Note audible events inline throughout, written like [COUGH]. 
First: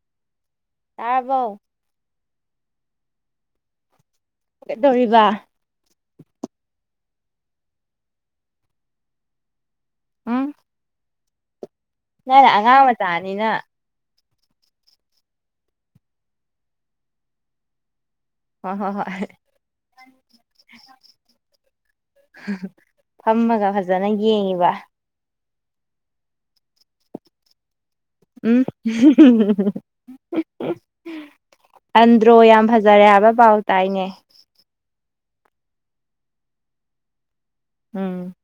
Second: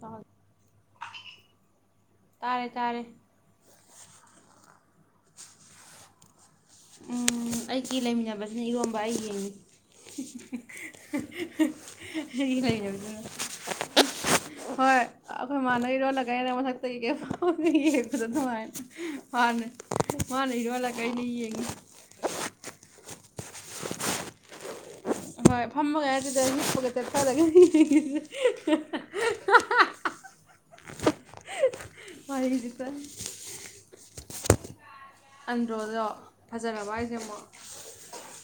ꯇ ꯇꯥꯕꯣ ꯇꯥꯔꯦ ꯇꯥꯔꯦ ꯒꯗꯣꯔꯤꯕ ꯑꯩꯒꯤ ꯂꯩꯃꯤꯟꯅꯕꯁꯤꯅ ꯏꯔꯣꯟꯝꯕ ꯑꯩ ꯌꯦꯡꯉꯤ [UNINTELLIGIBLE] ꯅꯅꯦ ꯑꯉꯥꯡ ꯂꯩꯃꯤꯟꯅꯕꯁꯤꯅ ꯃꯆꯥꯥꯅꯤꯅ ꯍꯣꯏ ꯑꯩꯈꯣꯏ ꯏꯃꯥꯟꯅꯕꯤꯔꯣꯜꯂꯒꯅꯦ ꯃꯊꯛꯇꯒꯤ ꯀꯩ ꯄꯥꯎꯝ ꯍꯣꯏ ꯑꯗꯨꯅꯨꯡꯃꯥꯏꯅ ꯍꯣꯏ ꯍꯣꯏ ꯃꯥꯅ ꯃꯥꯅ ꯏꯔꯜꯂ ꯀꯅꯤꯌꯦ ꯐꯝꯃꯒ ꯐꯖꯅ ꯌꯦꯡꯉꯤꯕ ꯍꯣꯏ ꯐꯝꯃꯒꯥꯏ ꯑꯗꯨꯗ ꯄꯨꯒ ꯆꯠꯄꯔꯒꯦ ꯎꯝ ꯑꯟꯗ꯭ꯔꯣ ꯌꯥꯝ ꯋꯥꯔꯤꯁꯤꯇ ꯐꯖꯔꯦ ꯍꯥꯏꯕ ꯄꯥꯎ ꯇꯥꯏꯅꯦ ꯑꯟꯗ꯭ꯔꯣꯗꯣ ꯐꯖꯔꯕ ꯍꯥꯏꯁꯦ ꯑꯃꯨꯛ ꯎꯝ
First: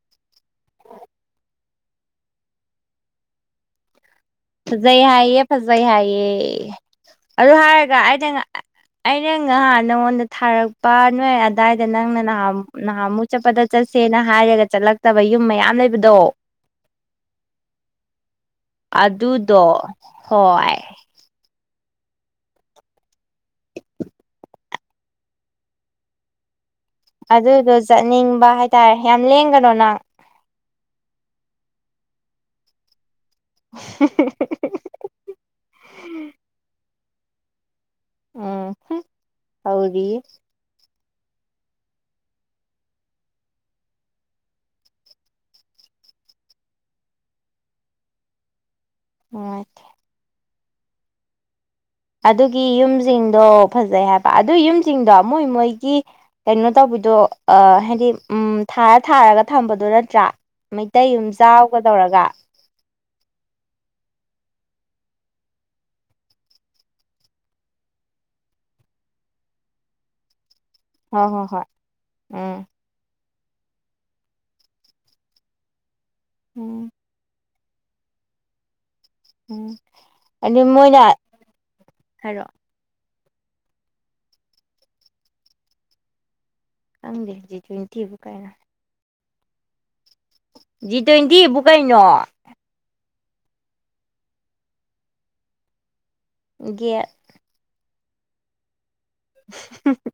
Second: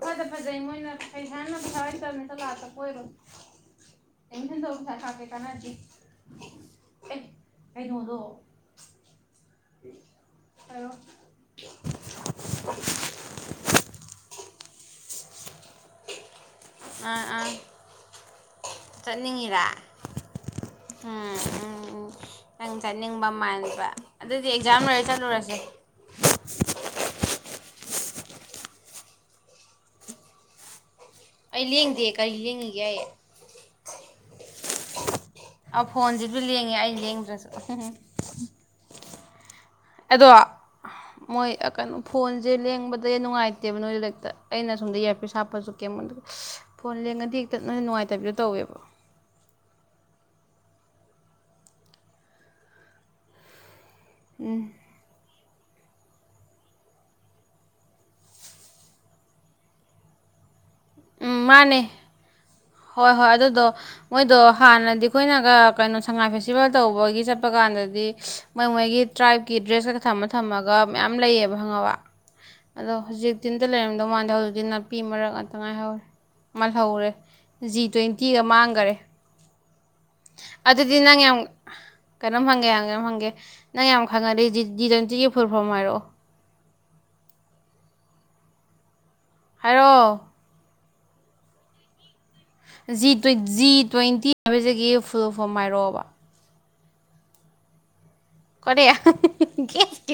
ꯐꯖ ꯐꯖꯩ ꯃꯣꯏꯅ ꯑꯩ ꯍꯥꯟꯅ ꯊꯋꯥꯏ ꯇꯕꯅꯤꯠꯇ ꯂꯥꯛꯇ ꯑꯣꯏꯔꯣ ꯐꯖꯩ ꯍꯥꯏꯌꯦ ꯐꯖꯩ ꯍꯥꯏꯌꯦ ꯑꯦ ꯑꯗꯨ ꯍꯥꯏꯔꯒ ꯀꯩꯅꯣꯗꯣ ꯑꯩꯗ ꯑꯩꯅ ꯉꯍꯥꯛ ꯅꯪꯉꯣꯟꯗ ꯍꯥꯏꯔꯣ ꯊꯥꯔꯛꯄ ꯅꯣꯏ ꯑꯗꯥꯋꯥꯏꯗ ꯅꯪꯅ ꯅꯍꯥ ꯅꯍꯥꯃꯨꯛ ꯆꯠꯄꯗ ꯆꯠꯁꯦꯅ ꯍꯥꯏꯔꯒ ꯆꯠꯂꯛꯇꯕ ꯌꯨꯝ ꯃꯌꯥꯝ ꯂꯩꯕꯗꯣ ꯑ ꯎꯥ ꯑꯗꯨꯨꯗ ꯍꯣꯏ ꯎꯝ ꯎꯝ ꯅꯪ ꯆꯠꯅꯤꯡꯕ ꯃꯕ ꯑꯗꯨꯗꯤ ꯑꯦꯛꯖꯥꯝ ꯂꯣꯏꯔ ꯆꯠꯂꯨꯔꯁꯦ ꯑꯗꯨꯗꯣ ꯆꯠꯅꯤꯡꯕ ꯍꯥꯏꯇꯥꯔꯦ ꯌꯥꯝ ꯂꯦꯡꯒꯅꯣ ꯅꯪ ꯑꯩ ꯂꯦꯡꯗꯦ ꯀꯔꯤ ꯂꯦꯡꯉꯒꯦ ꯑꯩ ꯑ ꯐꯣꯟꯁꯤꯁꯨ ꯂꯦꯡꯉꯦ ꯑꯩ ꯂꯦꯡꯗ꯭ꯔꯁꯨ ꯎꯝ ꯑꯥꯎꯔꯤ ꯑꯗꯣ ꯃꯣꯏ ꯀꯩꯅꯣ ꯐꯣꯟꯁꯦ ꯂꯦꯡꯕꯗ ꯅꯨꯡꯉꯥꯏꯇꯦꯕ ꯅꯣꯏ ꯂꯔꯤꯛꯇ ꯑꯩꯅ ꯁꯣꯝꯗ ꯏꯌꯥꯔꯄꯤꯤꯁ ꯍꯥꯞꯄꯁꯨ ꯀꯦꯝꯉꯣꯟꯗ ꯐꯣꯟ ꯂꯦꯡꯉꯗꯤ ꯍꯦꯛꯇꯠꯅ ꯅꯨꯡꯉꯥꯏꯇꯕꯤꯗꯣ ꯇꯧꯋꯦꯕ ꯑ ꯑꯗꯨꯒꯤ ꯌꯨꯝꯁꯤꯡꯗꯣ ꯐꯖꯩ ꯍꯥꯏꯕ ꯑꯗꯨ ꯎꯝ ꯌꯨꯝꯁꯤꯡꯗꯣ ꯃꯣꯏ ꯃꯣꯏ ꯀꯩꯅꯣ ꯇꯧꯕꯤꯗꯣ ꯑ ꯍꯥꯏꯗꯤ ꯎꯝ ꯊꯥꯔ ꯊꯥꯔꯒ ꯊꯝꯕꯗꯣ ꯅꯠꯇ꯭ꯔꯥ ꯃꯩꯇꯩ ꯌꯨꯝ ꯎꯝ ꯃꯥꯅꯦ ꯆꯥꯎꯒꯗꯧꯔꯒ ꯍꯣꯏ ꯍꯣꯏ ꯑꯗꯨꯗꯣ ꯃꯣꯏꯗꯣ ꯍꯥꯟꯅꯗꯤ ꯑꯩꯈꯣꯏꯅꯒ ꯀꯩꯅꯣ ꯁꯉꯥꯏ ꯐꯦꯁꯇꯤꯚꯦꯜ ꯇꯧꯕꯒꯤ ꯆꯠꯄ ꯀꯥꯟꯗ ꯑꯗꯗꯤ ꯃꯣꯏ ꯃꯣꯏꯒꯤ ꯇ꯭ꯔꯥꯏꯞꯀꯤ ꯗ꯭ꯔꯦꯁꯀꯀ ꯊꯝꯃ ꯊꯝꯃꯒ ꯃꯌꯥꯝ ꯍꯣꯏ ꯍꯣꯏ ꯂꯩꯌꯦꯕ ꯍꯣꯏ ꯈꯪꯉꯕ ꯎꯝ ꯑꯗꯣ ꯍꯧꯖꯤꯛ ꯇꯇꯤꯟꯗ ꯂꯩꯔꯝꯗꯧ ꯃꯥꯟꯗ ꯍꯧꯖꯤꯛꯇꯤ ꯅꯥꯄꯤ ꯃꯔꯛ ꯉꯥꯛꯇ ꯉꯥꯏꯍꯧꯔꯦ ꯎꯝ ꯃꯥꯜꯍꯧꯔꯦ ꯖꯤ ꯇ꯭ꯋꯦꯟꯇꯤꯒ ꯃꯥꯡꯈꯔꯦ ꯎꯝ ꯑꯗꯨ ꯑꯗꯨꯗꯤ ꯃꯣꯏꯅ ꯅꯪ ꯌꯥꯝ ꯀꯩꯅꯣꯝ ꯍꯥꯏꯔꯛꯑꯣ ꯍꯪꯒꯦ ꯌꯥꯝ ꯀꯩꯅꯣꯝ ꯍꯪꯒꯦ ꯅꯪ ꯌꯥꯝ ꯈꯪꯉꯗꯦ ꯗꯤꯖꯟꯁꯤꯒꯤ ꯐꯨꯨꯔ ꯐ ꯍꯥꯏꯔꯛꯑꯣ ꯀꯪꯗ ꯍꯧꯖꯤꯛꯇ ꯊꯤꯕ ꯀꯥꯏꯅ ꯍꯥꯏꯔꯣ ꯖꯤ ꯇ꯭ꯋꯦꯟꯇꯤ ꯏꯕꯨ ꯀꯩꯅꯣ ꯖꯤ ꯖꯤ ꯇ꯭ꯋꯦꯟꯇꯤ ꯍꯥꯏꯕꯁꯤꯒꯤ ꯐꯨꯜ ꯐꯣꯝ ꯍꯥꯏꯔꯛꯑꯣꯕ ꯌꯦꯠ ꯀ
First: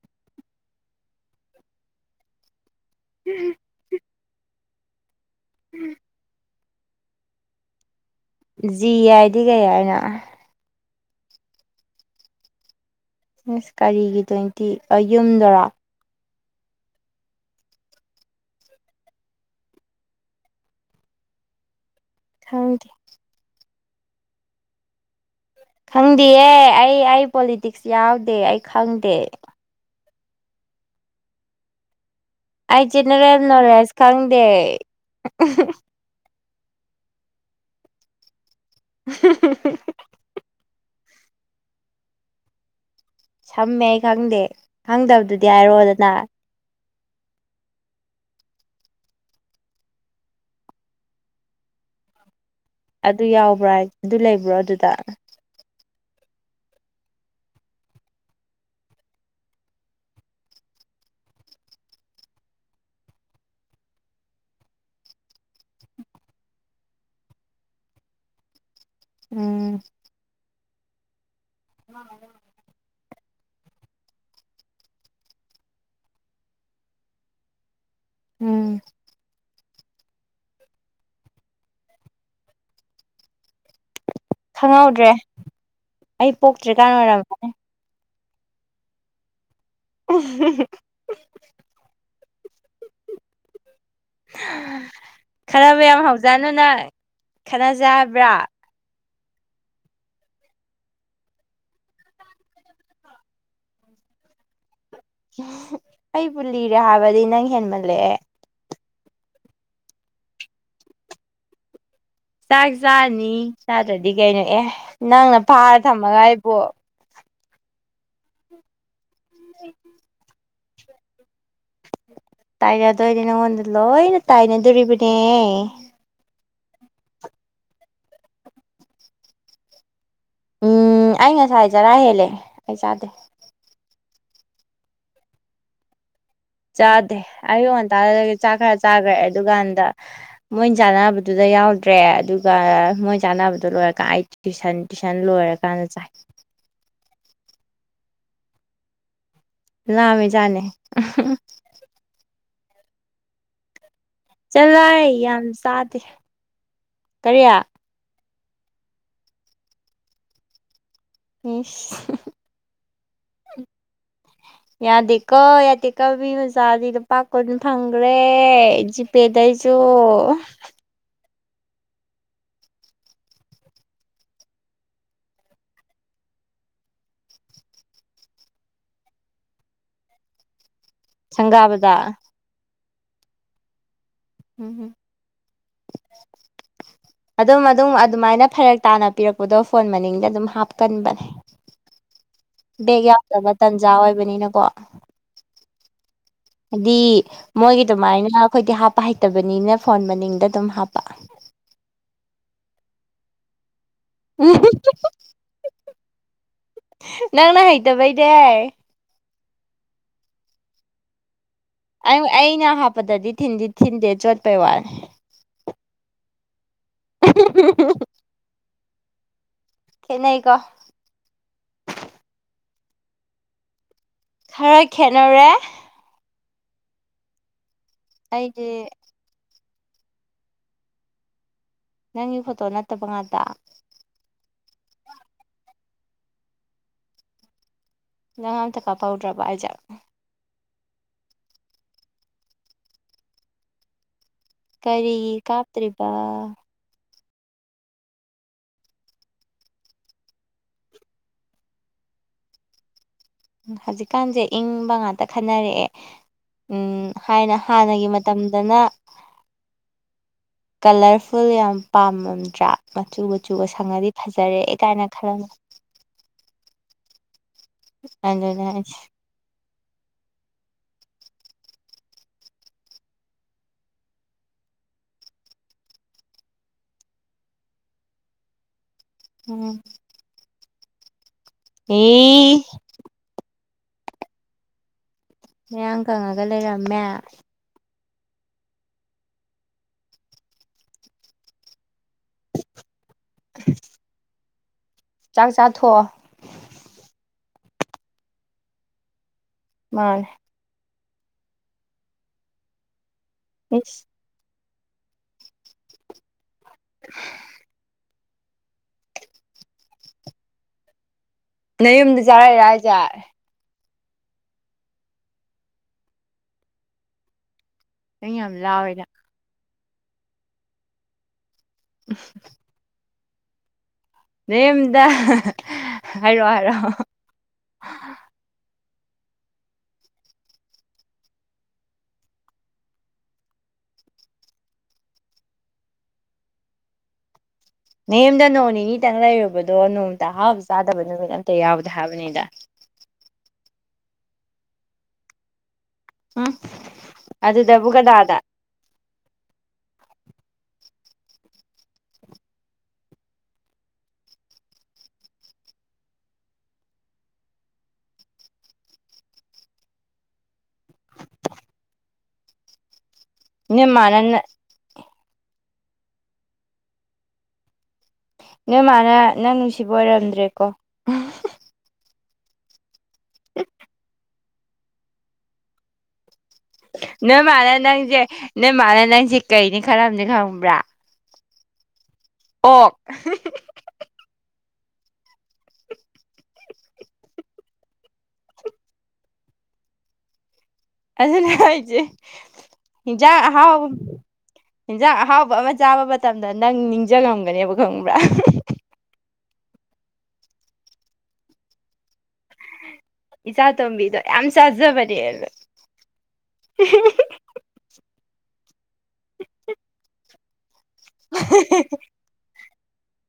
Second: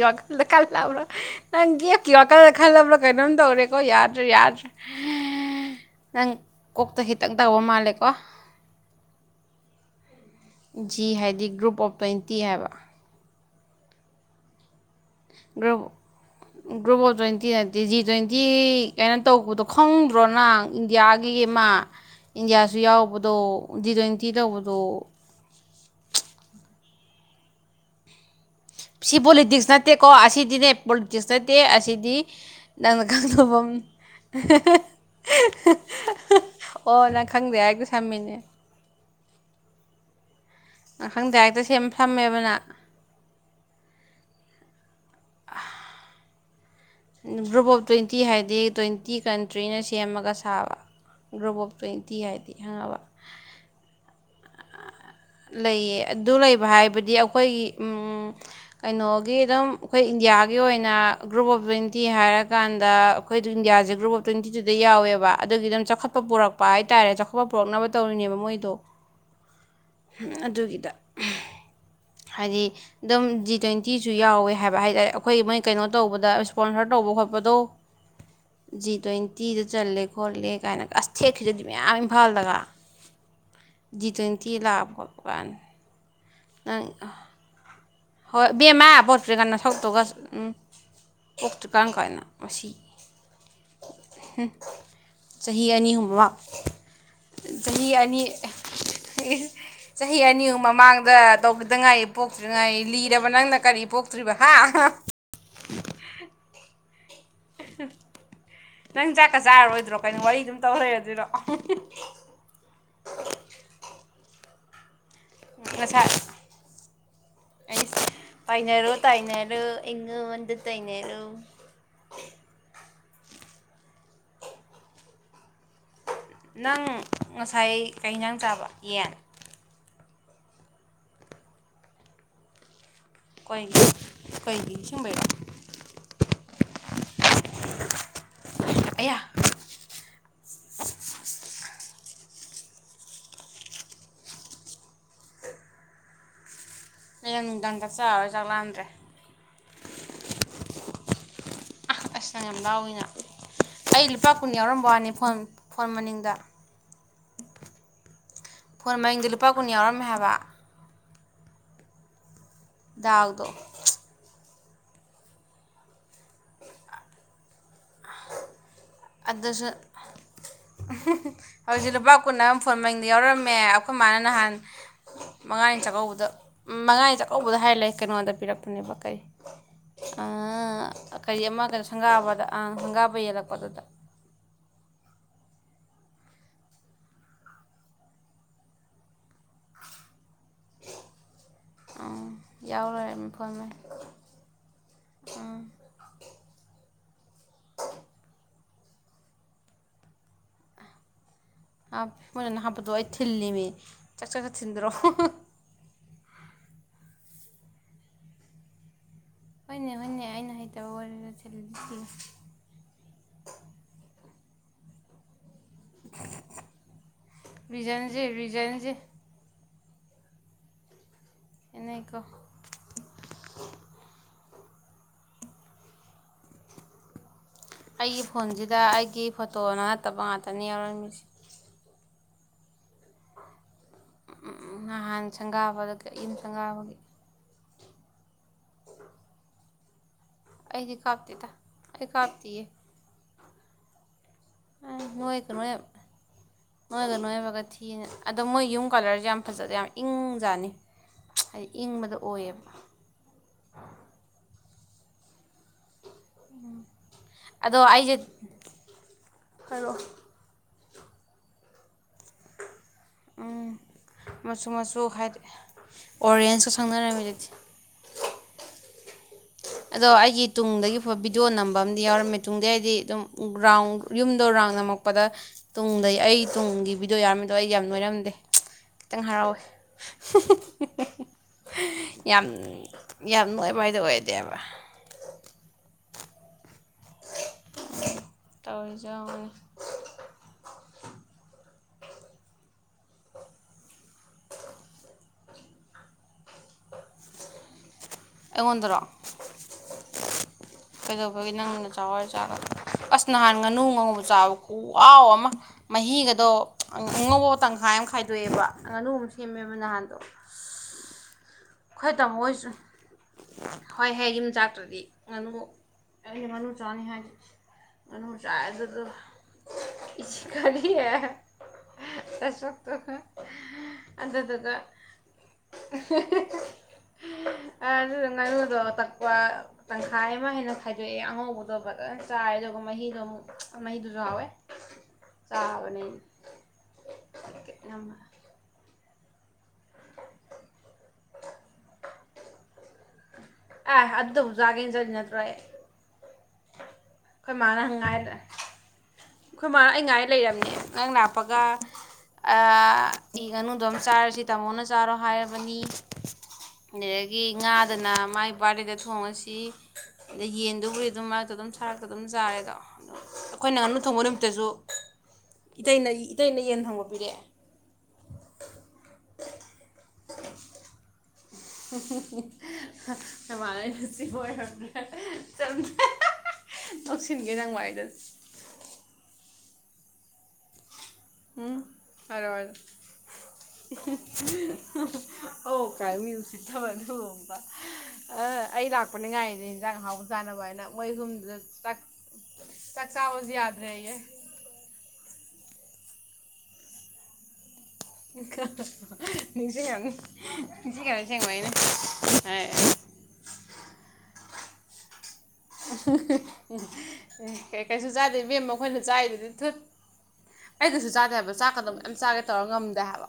ꯌꯦꯦꯀꯜꯗ ꯀꯜꯂꯝꯕꯣ ꯅꯪ ꯌꯦ ꯒꯤ ꯀ ꯑꯀꯜ ꯈꯜꯂꯕꯂꯣ ꯀꯩꯅꯣꯝ ꯇꯧꯔꯦꯀꯣ ꯌꯥꯗ꯭ꯔꯥ ꯌꯥꯗ꯭ꯔꯥ ꯅꯪ ꯀꯣꯛꯇ ꯈꯤꯇꯪ ꯇꯧꯕ ꯃꯥꯜꯂꯦꯀꯣ ꯖꯤ ꯌꯥꯏꯗꯤ ꯀꯩ ꯍꯥꯏꯅ ꯖꯤ ꯍꯥꯏꯗꯤ ꯒ꯭ꯔꯨꯞ ꯑꯣꯐ ꯇ꯭ꯋꯦꯟꯇꯤ ꯍꯥꯏꯕ ꯁ ꯀꯔꯤꯒꯤ ꯇ꯭ꯋꯦꯟꯇꯤ ꯌꯨꯝꯗꯔꯥ ꯒ꯭ꯂꯣꯕꯜ ꯇ꯭ꯋꯦꯟꯇꯤ ꯅꯠꯇꯦ ꯖꯤ ꯇ꯭ꯋꯦꯟꯇꯤ ꯀꯩꯅꯣ ꯇꯧꯕꯗꯣ ꯈꯪꯗ꯭ꯔꯣꯅꯪ ꯏꯟꯗꯤꯌꯥꯒꯤ ꯑꯃ ꯏꯟꯗꯤꯌꯥꯁꯨ ꯈꯪꯗꯦ ꯌꯥꯎꯕꯗꯣ ꯗꯤ ꯇ꯭ꯋꯦꯟꯇꯤ ꯇꯧꯕꯗꯣ ꯈꯪꯗꯦꯌꯦꯦ ꯑꯩ ꯑꯩ ꯄꯣꯂꯤꯇꯤꯛꯁ ꯌꯥꯎꯗꯦ ꯑꯩ ꯈꯪꯗꯦ ꯁꯤ ꯄꯣꯂꯤꯇꯤꯛꯁ ꯅꯠꯇꯦꯀꯣ ꯑꯁꯤꯗꯤꯅꯦ ꯄꯣꯂꯤꯇꯤꯛꯁ ꯅꯠꯇꯦ ꯑꯁꯤꯗꯤ ꯑꯩ ꯅꯪꯅ ꯖꯦꯅꯦꯔꯦꯜ ꯈꯪꯗꯕ ꯑꯃ. ꯅꯣꯂꯦꯖ ꯈꯪꯗꯦ ꯑꯣ ꯅꯪ ꯈꯪꯗꯦ ꯍꯥꯏꯗꯤ ꯁꯝꯃꯤꯅꯦ [INAUDIBLE] ꯑꯈꯪꯗ ꯍꯦꯛꯇ ꯁꯦꯝ ꯐꯝꯃꯦꯕꯅ ꯁꯝꯃꯦ ꯑꯩ ꯈꯪꯗꯦ ꯈꯪꯗꯕꯗꯨꯗꯤ ꯍꯥꯏꯔꯣꯗꯅ ꯒ꯭ꯔꯨꯞ ꯑꯣꯐ ꯇ꯭ꯋꯦꯟꯇꯤ ꯍꯥꯏꯗꯤ ꯇ꯭ꯋꯦꯟꯇꯤ ꯀꯟꯇ꯭ꯔꯤꯅ ꯁꯦꯝꯃꯒ ꯁꯥꯕ ꯭ꯔꯣꯨꯞ ꯑꯣꯐ ꯇ꯭ꯋꯦꯟꯇꯤ ꯍꯥꯏꯗꯤ ꯈꯪꯉꯕ ꯑꯗꯨ ꯌꯥꯎꯕ꯭ꯔꯥ ꯑꯗꯨ ꯂꯩꯕ꯭ꯔꯣ ꯑꯗꯨꯗ ꯂꯩꯌꯦ ꯑꯗꯨ ꯂꯩꯕ ꯍꯥꯏꯕꯗꯤ ꯑꯩꯈꯣꯏꯒꯤ ꯎꯝ ꯀꯩꯅꯣꯒꯤ ꯑꯗꯨꯝ ꯑꯩꯈꯣꯏ ꯏꯟꯗꯤꯌꯥꯒꯤ ꯑꯣꯏꯅ ꯒ꯭ꯔꯨꯞ ꯑꯣꯐ ꯇ꯭ꯋꯦꯟꯇꯤ ꯍꯥꯏꯔꯀꯥꯟꯗ ꯑꯩꯈꯣꯏ ꯏꯟꯗꯤꯌꯥꯁꯦ ꯒ꯭ꯔꯨꯞ ꯑꯣꯐ ꯇ꯭ꯋꯦꯟꯇꯤ ꯇꯨꯗ ꯌꯥꯎꯋꯕ ꯑꯗꯨꯒꯤ ꯑꯗꯨꯝ ꯆꯥꯎꯈꯠꯄ ꯄꯨꯔꯛꯄ ꯍꯥꯏꯇꯥꯔꯦ ꯆꯥꯎꯈꯠꯄ ꯄꯨꯔꯛꯅꯕ ꯇꯧꯔꯤꯅꯤ ꯅꯦꯕ ꯃꯣꯏꯗꯣ ꯎꯝ ꯑꯗꯨꯒꯤꯗ ꯍꯥꯏꯗꯤ ꯑꯗꯨꯝ ꯖꯤ ꯇ꯭ꯋꯦꯟꯇꯤꯁꯨ ꯌꯥꯎꯋꯦ ꯍꯥꯏꯕ ꯍꯥꯏꯇꯥꯔꯦ ꯑꯩꯈꯣꯏ ꯃꯣꯏ ꯀꯩꯅꯣ ꯇꯧꯕꯗ ꯏꯁꯄꯣꯟꯁꯔ ꯇꯧꯕ ꯈꯣꯠꯄꯗꯣ ꯎꯝ ꯖꯤ ꯇ꯭ꯋꯦꯟ ꯇꯤꯗ ꯆꯜꯂꯦ ꯈꯣꯠꯂꯦ ꯀꯥꯏꯅꯒ ꯑꯁ ꯊꯦꯛꯈꯤꯗꯗꯤ ꯃꯌꯥꯝ ꯏꯝꯐꯥꯜꯗꯒ ꯖꯤ ꯇ꯭ꯋꯦꯟꯇꯤ ꯂꯥꯕ ꯈꯪꯍꯧꯗ꯭ꯔꯦ ꯑꯣꯏꯅꯤ ꯑꯩ ꯄꯣꯛꯇ꯭ꯔꯤꯀꯥꯟ ꯑꯣꯏꯔꯃꯅꯦ ꯍꯣꯏ ꯕꯦꯝꯃꯥ ꯄꯣꯔꯛꯇ꯭ꯔꯤꯀꯥꯟꯗ ꯁꯛꯇꯨꯒꯁꯨ ꯎꯝ ꯄꯣꯛꯇ꯭ꯔꯤꯀꯥꯟ ꯀꯥꯏꯅꯣ ꯑꯁꯤꯁꯤ ꯆꯍꯤ ꯈꯠꯅꯕ ꯑꯅꯤ ꯌꯥꯝ ꯑꯍꯨꯝꯕ ꯍꯧꯖꯥꯅꯨꯅ ꯈꯠꯅꯖꯦ ꯆꯍꯤ ꯑꯅꯤ ꯍꯥꯏꯕ꯭ꯔꯥ ꯆꯍꯤ ꯑꯅꯤ ꯑꯨꯨꯝ ꯃꯃꯥꯡꯗ ꯇꯧꯈꯤꯗꯉꯥꯏ ꯄꯣꯛꯇꯗꯉꯥꯏ ꯂꯤꯔꯕ ꯅꯪꯅ ꯀꯔꯤ ꯄꯣꯛꯇ꯭ꯔꯤꯕ ꯍꯥ ꯑꯩꯕꯨ ꯂꯤꯔꯦ ꯍꯥꯏꯕꯗꯤ ꯅꯪ ꯍꯦꯟꯃꯜꯂꯛꯑꯦ ꯅꯪ ꯆꯥꯛꯀ ꯆꯥꯔꯔꯣꯏꯗ꯭ꯔꯣ ꯀꯩꯅꯣ ꯋꯥꯔꯤ ꯑꯗꯨꯝ ꯇꯧ ꯂꯩꯔꯗꯣꯏꯔꯣ ꯆꯥꯛ ꯆꯥꯔꯅꯤ ꯆꯥꯗ꯭ꯔꯗꯤ ꯀꯩꯅꯣ ꯑꯦ ꯅꯪꯅ ꯐꯥꯔ ꯊꯝꯃꯒ ꯍꯥꯏꯕꯣ ꯑ ꯄꯥꯏꯅꯦꯔꯣ ꯇꯥꯏꯩꯅꯔꯣ ꯏꯉꯗ ꯇꯥꯏꯅꯦꯔꯣ ꯇꯥꯏꯅꯗꯣꯏꯅꯦ ꯅꯪꯉꯣꯟꯗ ꯂꯣꯏꯅ ꯇꯥꯏꯅꯗꯣꯔꯤꯕꯅꯦ ꯅꯪ ꯉꯁꯥꯏ ꯀꯩꯩꯅꯥꯡ ꯆꯥꯕ ꯌꯦꯟ ꯎꯝ ꯑꯩ ꯉꯁꯥꯏ ꯍꯥꯏꯖꯔꯥ ꯍꯦꯜꯂꯦ ꯑꯩ ꯆꯥꯗꯦ ꯑꯩꯒꯤ ꯑꯩꯒꯤ ꯁꯨꯝꯕꯩꯦ ꯆꯥꯗꯦ ꯑꯩꯌꯨ ꯋꯥꯟꯇꯥꯗꯒ ꯆꯥꯛ ꯈꯔ ꯆꯥꯈ꯭ꯔꯦ ꯑꯌꯥ ꯑꯗꯨꯀꯥꯟꯗ ꯃꯣꯏꯅ ꯆꯥꯅꯕꯗꯨꯗꯩ ꯌꯥꯎꯗ꯭ꯔꯦ ꯑꯗꯨꯒ ꯃꯣꯏ ꯆꯥꯟꯅꯕꯗꯣ ꯂꯣꯏꯔꯀꯥꯟ ꯑꯩ ꯇꯨꯁꯟ ꯇꯨꯏꯁꯟ ꯂꯣꯏꯔꯀꯥꯟꯗ ꯆꯥꯏ ꯍꯌꯦꯡ ꯅꯨꯡꯗꯥꯡ ꯆꯠ ꯆꯥꯔꯔꯣꯏ ꯆꯥꯛꯂꯛꯑꯥꯟꯗ꯭ꯔꯦ ꯂꯃꯤ ꯆꯅꯦꯦ ꯀ ꯌꯥꯝ ꯂꯥꯎꯏꯅ ꯑꯩ ꯂꯨꯄꯥ ꯀꯨꯟ ꯌꯥꯎꯔꯝꯕ ꯆꯠꯂꯣꯍꯦ ꯋꯥꯅꯤ ꯐꯣꯟ ꯌꯥꯝ ꯐꯣꯟ ꯆꯥꯗꯦ ꯃꯅꯤꯡꯗ ꯀꯔꯤ ꯐꯣꯟ ꯃꯡꯗ ꯂꯨꯄꯥ ꯀꯨꯟ ꯌꯥꯎꯔꯝꯃꯦ ꯍꯥꯏꯕ ꯍꯝ ꯎꯗꯣ ꯌꯥꯗꯦꯀꯣ ꯌꯥꯗꯦ ꯀꯧ ꯃꯤ ꯑꯣꯖꯥꯗꯤ ꯂꯨꯄꯥ ꯀꯨꯅ ꯐꯪꯈ꯭ꯔꯦ ꯍꯧꯖꯤ ꯑꯗꯨꯁꯨ ꯄꯦꯗꯥꯁꯨꯣ ꯍꯧꯖꯤꯛ ꯂꯨꯄꯥ ꯀꯨꯟ ꯑꯃ ꯐꯣꯟ ꯃꯡꯗ ꯌꯥꯎꯔꯝꯃꯦ ꯑꯩꯈꯣꯏ ꯃꯥꯅ ꯅꯍꯥꯟ ꯃꯉꯥꯅꯤ ꯆꯥꯛꯀꯧꯕꯗ ꯃꯉꯥꯅꯤ ꯆꯥꯛꯀꯧꯕꯗ ꯍꯥꯏ ꯂꯩꯦ ꯀꯩꯅꯣꯗ ꯄꯤꯔꯛꯄꯅꯦꯕ ꯀꯩ ꯀꯔꯤ ꯑꯃ ꯀꯩꯅꯣ ꯁꯪꯒꯥꯕꯗ ꯁꯪꯒꯥꯕꯗ ꯑꯪ ꯁꯪꯒꯥꯕ ꯌꯦꯜꯂꯛꯄꯗꯨꯗ ꯎꯝ ꯍꯝ ꯑꯗꯨꯝ ꯑꯗꯨꯝ ꯑꯗꯨꯃꯥꯏꯅ ꯐꯔꯛ ꯇꯥꯅ ꯄꯤꯔꯛꯄꯗꯣ ꯐꯣꯟ ꯃꯅꯤꯡꯗ ꯑꯗꯨꯝ ꯍꯥꯞꯀꯟꯕꯅꯦ [UNINTELLIGIBLE] ꯑꯥ ꯌꯥꯎ ꯕꯦꯛ ꯂꯩꯔꯝꯃꯦ ꯌꯥꯝꯖꯕ ꯐꯣꯟ ꯃꯩ ꯇꯟꯖꯥ ꯑꯣꯏꯕꯅꯤꯅꯀꯣ ꯍꯥꯏꯗꯤ ꯃꯣꯏꯒꯤ ꯑꯗꯨꯃꯥꯏꯅ ꯑꯩꯈꯣꯏꯗꯤ ꯍꯥꯞꯄ ꯍꯩꯇꯕꯅꯤꯅ ꯐꯣꯟ ꯃꯅꯤꯡꯗ ꯑꯗꯨꯝ ꯍꯥꯞꯄ ꯃꯣꯏꯅꯅ ꯍꯥꯞꯄꯠꯇꯣ ꯑꯩ ꯊꯤꯜꯂꯤꯃꯦ ꯆꯥꯛ ꯆꯥꯛ ꯆ ꯊꯤꯟꯗ꯭ꯔꯣ ꯅꯪꯅ ꯍꯩꯇꯕꯩ ꯗꯦ ꯍꯣꯏꯅꯦ ꯍꯣꯏꯅꯦ ꯑꯩꯅ ꯍꯩꯇꯕ ꯑꯣꯏꯔꯒꯗꯤ ꯑꯩꯅ ꯍꯥꯞꯄꯗꯗꯤꯤꯟꯗꯤ ꯊꯤꯟꯗꯦ ꯆꯣꯠꯄꯩ ꯋꯥꯅꯤ ꯕꯤꯖꯟꯖꯤ ꯕꯤꯖꯟꯖꯤ ꯅ ꯀ ꯏꯅꯦꯀꯣ ꯈꯔ ꯈꯦꯅꯔ ꯑꯩꯒꯤ ꯑꯩꯗꯤ ꯐꯣꯟꯁꯤꯗ ꯑꯩꯒꯤ ꯐꯣꯇꯣꯅ ꯅꯠꯇꯕ ꯉꯥꯛꯇꯅꯤ ꯌꯥꯎꯔꯝꯃꯤꯁꯦ ꯅꯪꯒꯤ ꯐꯣꯇꯣ ꯅꯠꯇꯕ ꯉꯥꯛꯇ ꯅꯍꯥꯟ ꯁꯪꯒꯥꯕ ꯑꯗꯨꯒ ꯑꯏꯩꯅ ꯁꯪꯒꯥꯕꯒꯤ ꯅꯪ ꯑꯝꯇ ꯀꯥꯞꯍꯧꯗ꯭ꯔꯕ ꯑꯩꯁꯦ ꯑꯩꯗꯤ ꯀꯥꯞꯇꯗ ꯑꯩ ꯀꯥꯞꯇꯌꯦ ꯀꯔꯤ ꯅꯣꯏꯒ ꯅꯣꯏ ꯀꯥꯞꯇ꯭ꯔꯤꯔꯤꯕ ꯅꯣꯏꯒ ꯅꯣꯏꯕꯒ ꯊꯤꯅ ꯑꯗꯣ ꯃꯣꯏ ꯌꯨꯝ ꯀꯂꯔꯁꯦ ꯌꯥꯝ ꯐꯖꯗ ꯌꯥꯝ ꯏꯪꯖꯥꯅꯤ ꯍꯥꯏꯗꯤ ꯏꯪꯕꯗ ꯑꯣꯏꯌꯦꯕ ꯍꯧꯖꯤꯛꯀꯥꯟꯁꯦ ꯏꯪꯕ ꯉꯥꯇ ꯈꯟꯅꯔꯛꯑꯦ ꯎ ꯍꯥꯏꯅ ꯑꯗꯣ ꯍꯥꯟꯅꯒꯤ ꯑꯩꯁꯦ ꯃꯇꯝꯗꯅ ꯍꯥꯏꯔꯛꯑꯣ ꯀꯂꯔꯐꯨꯜ ꯌꯥꯝ ꯄꯥꯝꯃꯝꯗ꯭ꯔꯥ ꯃꯆꯨ ꯃꯆꯨꯒ ꯎꯝ ꯁꯪꯉꯗꯤ ꯐꯖꯔꯦ ꯃꯆꯨ ꯀꯥꯏꯅ ꯈꯜꯂꯝꯃꯤ ꯊꯪꯅꯔꯝꯃꯦꯕ ꯑꯗꯨꯗꯤꯦ ꯑꯗ ꯌꯥ ꯑꯗꯣ ꯑꯩꯒꯤ ꯇꯨꯡꯗꯒꯤ ꯐꯕ ꯚꯤꯗꯤꯑꯣ ꯅꯝꯕ ꯑꯃꯗꯤꯝ ꯌꯥꯎꯔꯝꯃꯦ ꯇꯨꯡꯗꯤ ꯑꯩꯗꯤ ꯑꯗꯨꯝ ꯒ꯭ꯔꯥꯎꯟ ꯌꯨꯝꯗ ꯔꯥꯎꯟ ꯅꯝꯃꯛꯄꯗ ꯇꯨꯡꯗꯩ ꯑꯩ ꯇꯨꯡꯒꯤ ꯚꯤꯗꯤꯑꯣ ꯌꯥꯔꯝꯃꯤꯗꯣ ꯑꯩ ꯌꯥꯝ ꯅꯣꯏꯔꯝꯗꯦ ꯈꯤꯇꯪ ꯍꯔꯥꯎꯋꯦ ꯎ ꯑꯗꯨꯃꯋꯥꯏꯗ ꯑꯣꯏꯗꯦꯕ ꯃꯌꯥꯝꯡ ꯀꯪꯉꯒ ꯂꯩꯔꯝꯃꯦ ꯇꯧꯏꯖꯎꯋꯅꯦ ꯍ ꯆꯥꯛ ꯆꯥꯊꯣꯛꯑꯣ ꯑꯩꯉꯣꯟꯗꯔꯣ ꯃꯥꯅꯦ ꯀꯩꯗꯧꯕꯒꯤ ꯅꯪꯅ ꯆꯥꯋꯥꯔ ꯆꯥꯔ ꯑꯁ ꯅꯍꯥꯟ ꯉꯥꯅꯨ ꯏꯁ ꯉꯉꯧꯕ ꯆꯥꯕꯀꯣ ꯋꯥꯎ ꯑꯃ ꯃꯍꯤꯒꯗꯣ ꯑꯉꯧꯕ ꯇꯪꯈꯥꯏ ꯑꯃ ꯈꯥꯏ ꯗꯣꯛꯑꯦꯕ ꯉꯥꯅꯨ ꯑꯃ ꯁꯦꯝꯃꯦꯕ ꯅꯍꯥꯟꯗꯣ ꯅꯌꯨꯝꯗ ꯆꯥꯔꯛꯏꯔ ꯍꯥꯏꯖꯦ ꯍꯣꯏꯍꯦ ꯌꯨꯝꯗ ꯆꯔꯛꯇꯔꯗꯤ ꯑꯩꯅ ꯉꯥꯅꯨ ꯆꯥꯅꯤ ꯍꯥꯏꯈꯤ ꯅꯪ ꯌꯥꯝ ꯂꯥꯎꯋꯦ ꯅꯪ ꯏꯁ ꯀꯔꯤ ꯅꯥꯁꯛꯇꯨꯒꯥ ꯅꯥꯌꯨꯝꯗ ꯍꯥꯏꯔꯛꯑꯣ ꯍꯥꯏꯔꯛꯑꯣ ꯑꯥ ꯑꯗꯨꯗꯣ ꯉꯥꯅꯨ ꯗꯣ ꯇꯛꯄ ꯇꯪꯈꯥꯏ ꯑꯃ ꯍꯦꯟꯅ ꯈꯥꯏꯗꯣꯛꯑꯦ ꯑꯉꯧꯕꯗꯣ ꯐꯖꯅ ꯆꯥꯔꯦ ꯑꯗꯨꯒ ꯃꯍꯤꯗꯣ ꯑꯃꯨꯛ ꯃꯍꯤ ꯗꯨꯁꯨ ꯍꯥꯎꯋ ꯆꯥꯕꯅꯤ ꯅꯥꯌꯨꯝꯗꯥ ꯅꯣꯡ ꯅꯤꯅꯤ ꯗꯪ ꯂꯩꯔꯨꯕꯗꯥ ꯑꯗꯣ ꯅꯣꯡꯃꯇ ꯑꯍꯥꯎꯕ ꯆꯥꯗꯕ ꯅꯨꯃꯤꯠ ꯑꯝꯇ ꯌꯥꯎꯗꯦ ꯍꯥꯏꯕꯅꯤꯗ ꯑꯦ ꯑꯗꯨꯇꯥꯕꯨ ꯖꯥꯒꯦꯅꯥ ꯆꯠꯂꯤ ꯅꯥꯠꯇꯔꯣ ꯑꯩ ꯎꯝ ꯑꯩꯈꯣꯏ ꯃꯥꯅ ꯑꯗꯨꯗꯕꯨ ꯉꯥꯏ ꯀꯅꯥꯅꯥ ꯑꯩꯈꯣꯏ ꯃꯥ ꯅꯥ ꯑꯩ ꯉꯥꯏꯔꯥ ꯂꯩꯔꯦ ꯍꯥꯏꯕꯅꯦ ꯅꯪ ꯂꯛꯄꯒ ꯑ ꯉꯥꯅꯨꯗꯣ ꯑꯃ ꯆꯥꯔꯁꯤ ꯇꯥꯃꯣꯅ ꯆꯥꯔꯣ ꯍꯥꯏꯔꯕꯅꯤ ꯑꯗꯨꯗꯒꯤ ꯉꯥꯗꯅ ꯃꯥꯏ ꯕꯥꯔꯗꯦ ꯗ ꯊꯣꯡꯉꯁꯤ ꯑꯗ ꯌꯦꯟꯗꯨꯕꯨꯗꯤ ꯑꯗꯨꯝ ꯃꯔꯛꯇ ꯑꯗꯨꯝ ꯊꯔꯛꯇ ꯑꯗꯨꯝ ꯆꯥꯔꯦꯗꯣ ꯑꯩꯈꯣꯏꯅ ꯅꯣꯏ ꯉꯥꯅꯨ ꯃꯥꯅ ꯊꯣꯡꯕ ꯅꯨꯃꯤꯠꯇꯁꯨ ꯏꯇꯩꯅ ꯏꯇꯩꯩꯅ ꯌꯦꯟ ꯊꯣꯡꯕ ꯄꯤꯔꯛꯑꯦ ꯅꯣꯏ ꯃꯥꯅ ꯅꯪ ꯅꯨꯡꯁꯤꯕ ꯑꯣꯏꯔꯝꯗ꯭ꯔꯦꯀꯣ eikhoi ꯃꯥ ꯅꯥ ꯑꯩ ꯅꯨꯡꯁꯤꯕꯥ ꯑꯣꯏꯔꯝꯗꯔ꯭ꯦ ꯆꯇꯂꯣ ꯅꯣꯏ ꯃꯥꯅ ꯅꯪꯁꯦ ꯅꯣꯏ ꯃꯥꯅ ꯅꯪꯁꯦ ꯀꯩꯅꯤ ꯈꯜꯂꯝꯅꯤ ꯈꯪꯕ꯭ꯔꯥ ꯎꯝ ꯍꯥꯏꯔꯛꯑꯣ ꯑꯣꯛ ꯑꯣ ꯀꯥꯏ ꯃꯤ ꯁꯤꯠꯊꯕꯅꯤ ꯍꯣꯡꯕ ꯑ ꯑꯩ ꯂꯥꯛꯄꯅꯦ ꯉꯥꯏꯔꯤꯁꯦ ꯑꯦꯟꯁꯥꯡ ꯑꯍꯥꯎꯕꯥ ꯆꯥꯅꯕꯅꯥ ꯑꯗꯨꯅꯦ ꯍꯥꯏꯖꯦ ꯆꯥꯛ ꯑꯦꯟꯁꯥꯡ ꯆꯥꯕꯁꯨ ꯑꯍꯥꯎꯕꯥ ꯌꯥꯗ꯭ꯔꯦꯌꯦ ꯑꯦꯟꯁꯥꯡ ꯑꯍꯥꯎꯕꯥ ꯑꯃ ꯆꯥꯕ ꯃꯇꯝꯗ ꯅꯪ ꯅꯤꯡꯖꯤꯡꯉꯝꯒꯅꯤꯕ ꯏꯀ ꯅꯤꯡꯁꯤꯡ ꯉꯝꯅꯤ ꯅꯤꯡꯁꯤꯡꯈ ꯁꯦꯡꯕ ꯑꯩꯅ ꯍꯥꯏ ꯏꯆꯥ ꯇꯝꯕꯤꯗꯣ ꯌꯥꯝ ꯆꯖꯕꯅꯦꯅ ꯀꯩꯁꯨ ꯆꯥꯗꯦ ꯏꯕꯦꯝꯃꯥ ꯑꯩꯈꯣꯏꯅꯥ ꯆꯥꯏꯔꯤꯗꯨꯗꯤ ꯊꯨꯠ ꯑꯩ ꯀꯩꯁꯨ ꯆꯥꯗꯦ ꯍꯥꯏꯕ ꯆꯥꯛꯀꯗꯣ ꯌꯥꯝ ꯆꯥꯒꯦ ꯇꯧꯔ ꯉꯝꯗꯦ ꯍꯥꯏꯕ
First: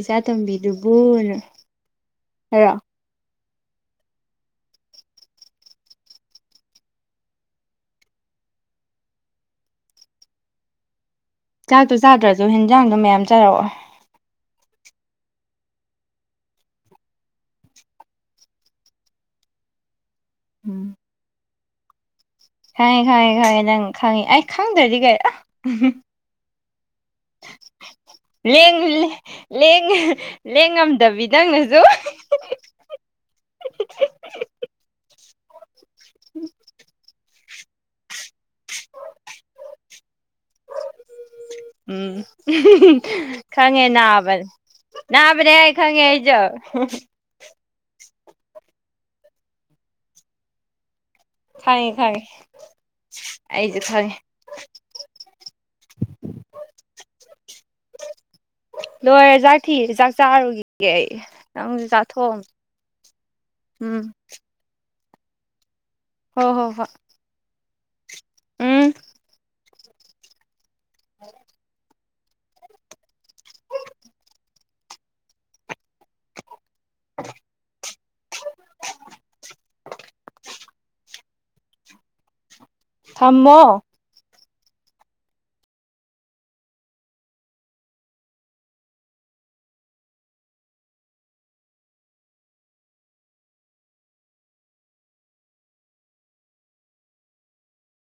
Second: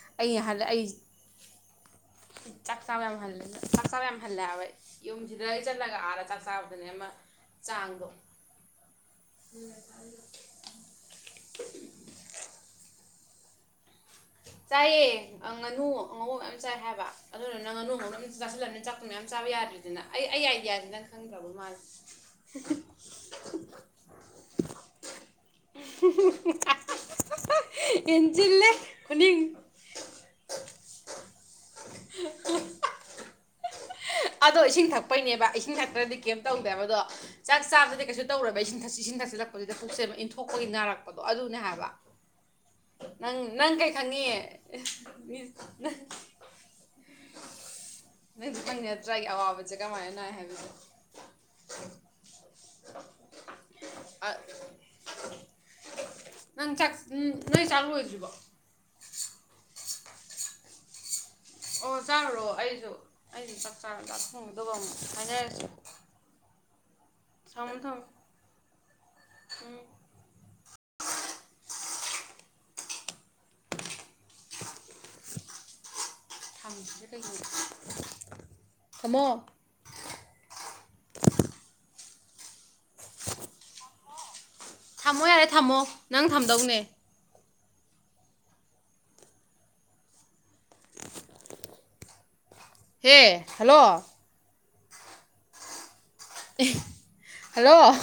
ꯏꯆꯥ ꯑꯩ ꯍꯜꯂꯦ ꯑꯩ ꯇꯣꯝꯕꯤꯗꯨꯕꯨ ꯑꯅꯥ ꯍꯥꯏꯔꯣ ꯆꯥꯛ ꯆꯥꯕ ꯌꯥꯝ ꯍꯜꯂꯦ ꯆꯥꯛ ꯆꯥꯕꯥ ꯌꯥꯝ ꯍꯜꯂꯦ ꯍꯥꯏꯕꯥ ꯑꯩ ꯌꯨꯝ ꯁꯤꯗꯩꯩ ꯆꯠꯂꯒꯥ ꯑꯗ ꯆꯥꯛ ꯆꯥꯕꯗꯅꯦ ꯑꯃ ꯆꯥꯡꯗꯣ ꯆꯥꯛꯇꯣ ꯆꯥꯗ꯭ꯔꯁꯨ ꯍꯦꯟꯖꯥꯡꯗꯣ ꯃꯌꯥꯝ ꯆꯥꯔꯛꯑꯣ ꯆꯥꯏꯌꯦ ꯉꯥꯅꯨ ꯑꯉꯧꯕ ꯃꯌꯥꯝ ꯆꯥꯏ ꯍꯥꯏꯕ ꯑꯗꯨꯗꯨꯅ ꯉꯥꯅꯨ ꯑꯉꯧꯕꯗꯣ ꯆꯥꯁꯤꯜꯂꯝꯅꯤ ꯆꯥꯛꯇꯨ ꯃꯌꯥꯝ ꯆꯥꯕ ꯌꯥꯗ꯭ꯔꯤꯗꯅ ꯑꯩ ꯑꯩ ꯑꯥꯏꯗꯤꯌꯥꯁꯤ ꯎꯝ ꯅꯪ ꯈꯪꯗ꯭ꯔꯕ ꯃꯥꯜꯂꯦ ꯈꯪꯉꯦ ꯈꯪꯉꯦ ꯈꯪꯉꯦ ꯅꯪ ꯈꯪꯉꯤ ꯑꯩ ꯈꯪꯗ꯭ꯔꯗꯤ ꯀꯩꯔꯥ ꯍꯦꯟꯁꯤꯜꯂꯦ ꯂꯦꯡꯉ ꯂꯦꯡꯉꯝꯗꯕꯤ ꯅꯪꯅꯥꯁꯨ ꯑꯗꯣ ꯏꯁꯤꯡ ꯊꯛꯄꯩꯅꯦꯕ ꯏꯁꯤꯡ ꯊꯛꯇ꯭ꯔꯗꯤ ꯀꯦꯝ ꯇꯧꯗꯦꯕ ꯑꯗꯣ ꯆꯥꯛ ꯆꯥꯕꯗꯤ ꯀꯩꯁꯨ ꯇꯧꯔꯕ ꯏꯁꯤꯟ ꯊꯛꯆꯜꯂꯛꯄꯁꯤꯗ ꯄꯨꯛꯁꯦꯟꯕ ꯏꯟꯊꯣꯛꯄꯒꯤ ꯅꯥꯔꯛꯄꯗꯣ ꯑꯗꯨꯅꯦ ꯍꯥꯏꯕ ꯅꯪ ꯅꯪ ꯈꯡꯒꯦ ꯀꯩ ꯈꯪꯉꯤ ꯅꯥꯕꯅꯦ ꯅꯥꯕꯅꯦꯍꯦ ꯅꯪ ꯈꯡꯒꯦ ꯑꯩꯁꯨ ꯅꯪꯁꯨ ꯀꯪ ꯅꯠꯇ꯭ꯔꯥꯒꯤ ꯑꯋꯥꯕꯁꯦ ꯀꯃꯥꯏꯅ ꯅꯥ ꯍꯥꯏꯕꯁꯦ ꯈꯪꯉꯦ꯫ ꯈꯪꯉꯦ ꯑꯩꯁꯨ ꯈꯪꯉꯦ ꯅꯪ ꯆꯥꯛ ꯅꯣꯏ ꯆꯥꯛ ꯂꯣꯏꯗꯔ꯭ꯤꯕꯣ ꯂꯣꯏꯔꯦ ꯆꯥꯛ ꯊꯤꯔꯦ ꯆꯥꯛ ꯆꯥꯔꯨꯈꯤꯒꯦ ꯑꯩ ꯅꯪꯁꯨ ꯑꯣ ꯆꯥꯊꯣꯛꯑꯝ ꯆꯥꯔꯨꯔꯣ ꯑꯩꯁꯨ ꯑꯩꯁꯨ ꯆꯥꯛ ꯎꯝ ꯆꯥꯔꯒꯥ ꯊꯣꯡꯒꯗꯕ ꯑꯃꯨꯛ ꯍꯥꯏꯅꯔꯁꯤ ꯍꯣ ꯍꯣ ꯍꯣ ꯊꯝꯃꫭ ꯊꯝꯃꫭ ꯎꯝ ꯎꯝ ꯍ [INAUDIBLE] ꯊꯝꯃꯣ ꯊꯝꯃꯣ ꯊꯝꯃꯣ ꯌꯥꯔꯦ ꯊꯝꯃꯣ ꯅꯪ ꯊꯝꯗꯧꯅꯦ ꯍꯦ ꯍꯜꯂꯣ ꯍꯜꯂꯣ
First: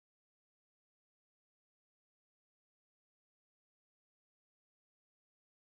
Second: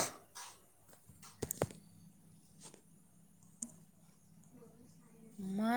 ꯃ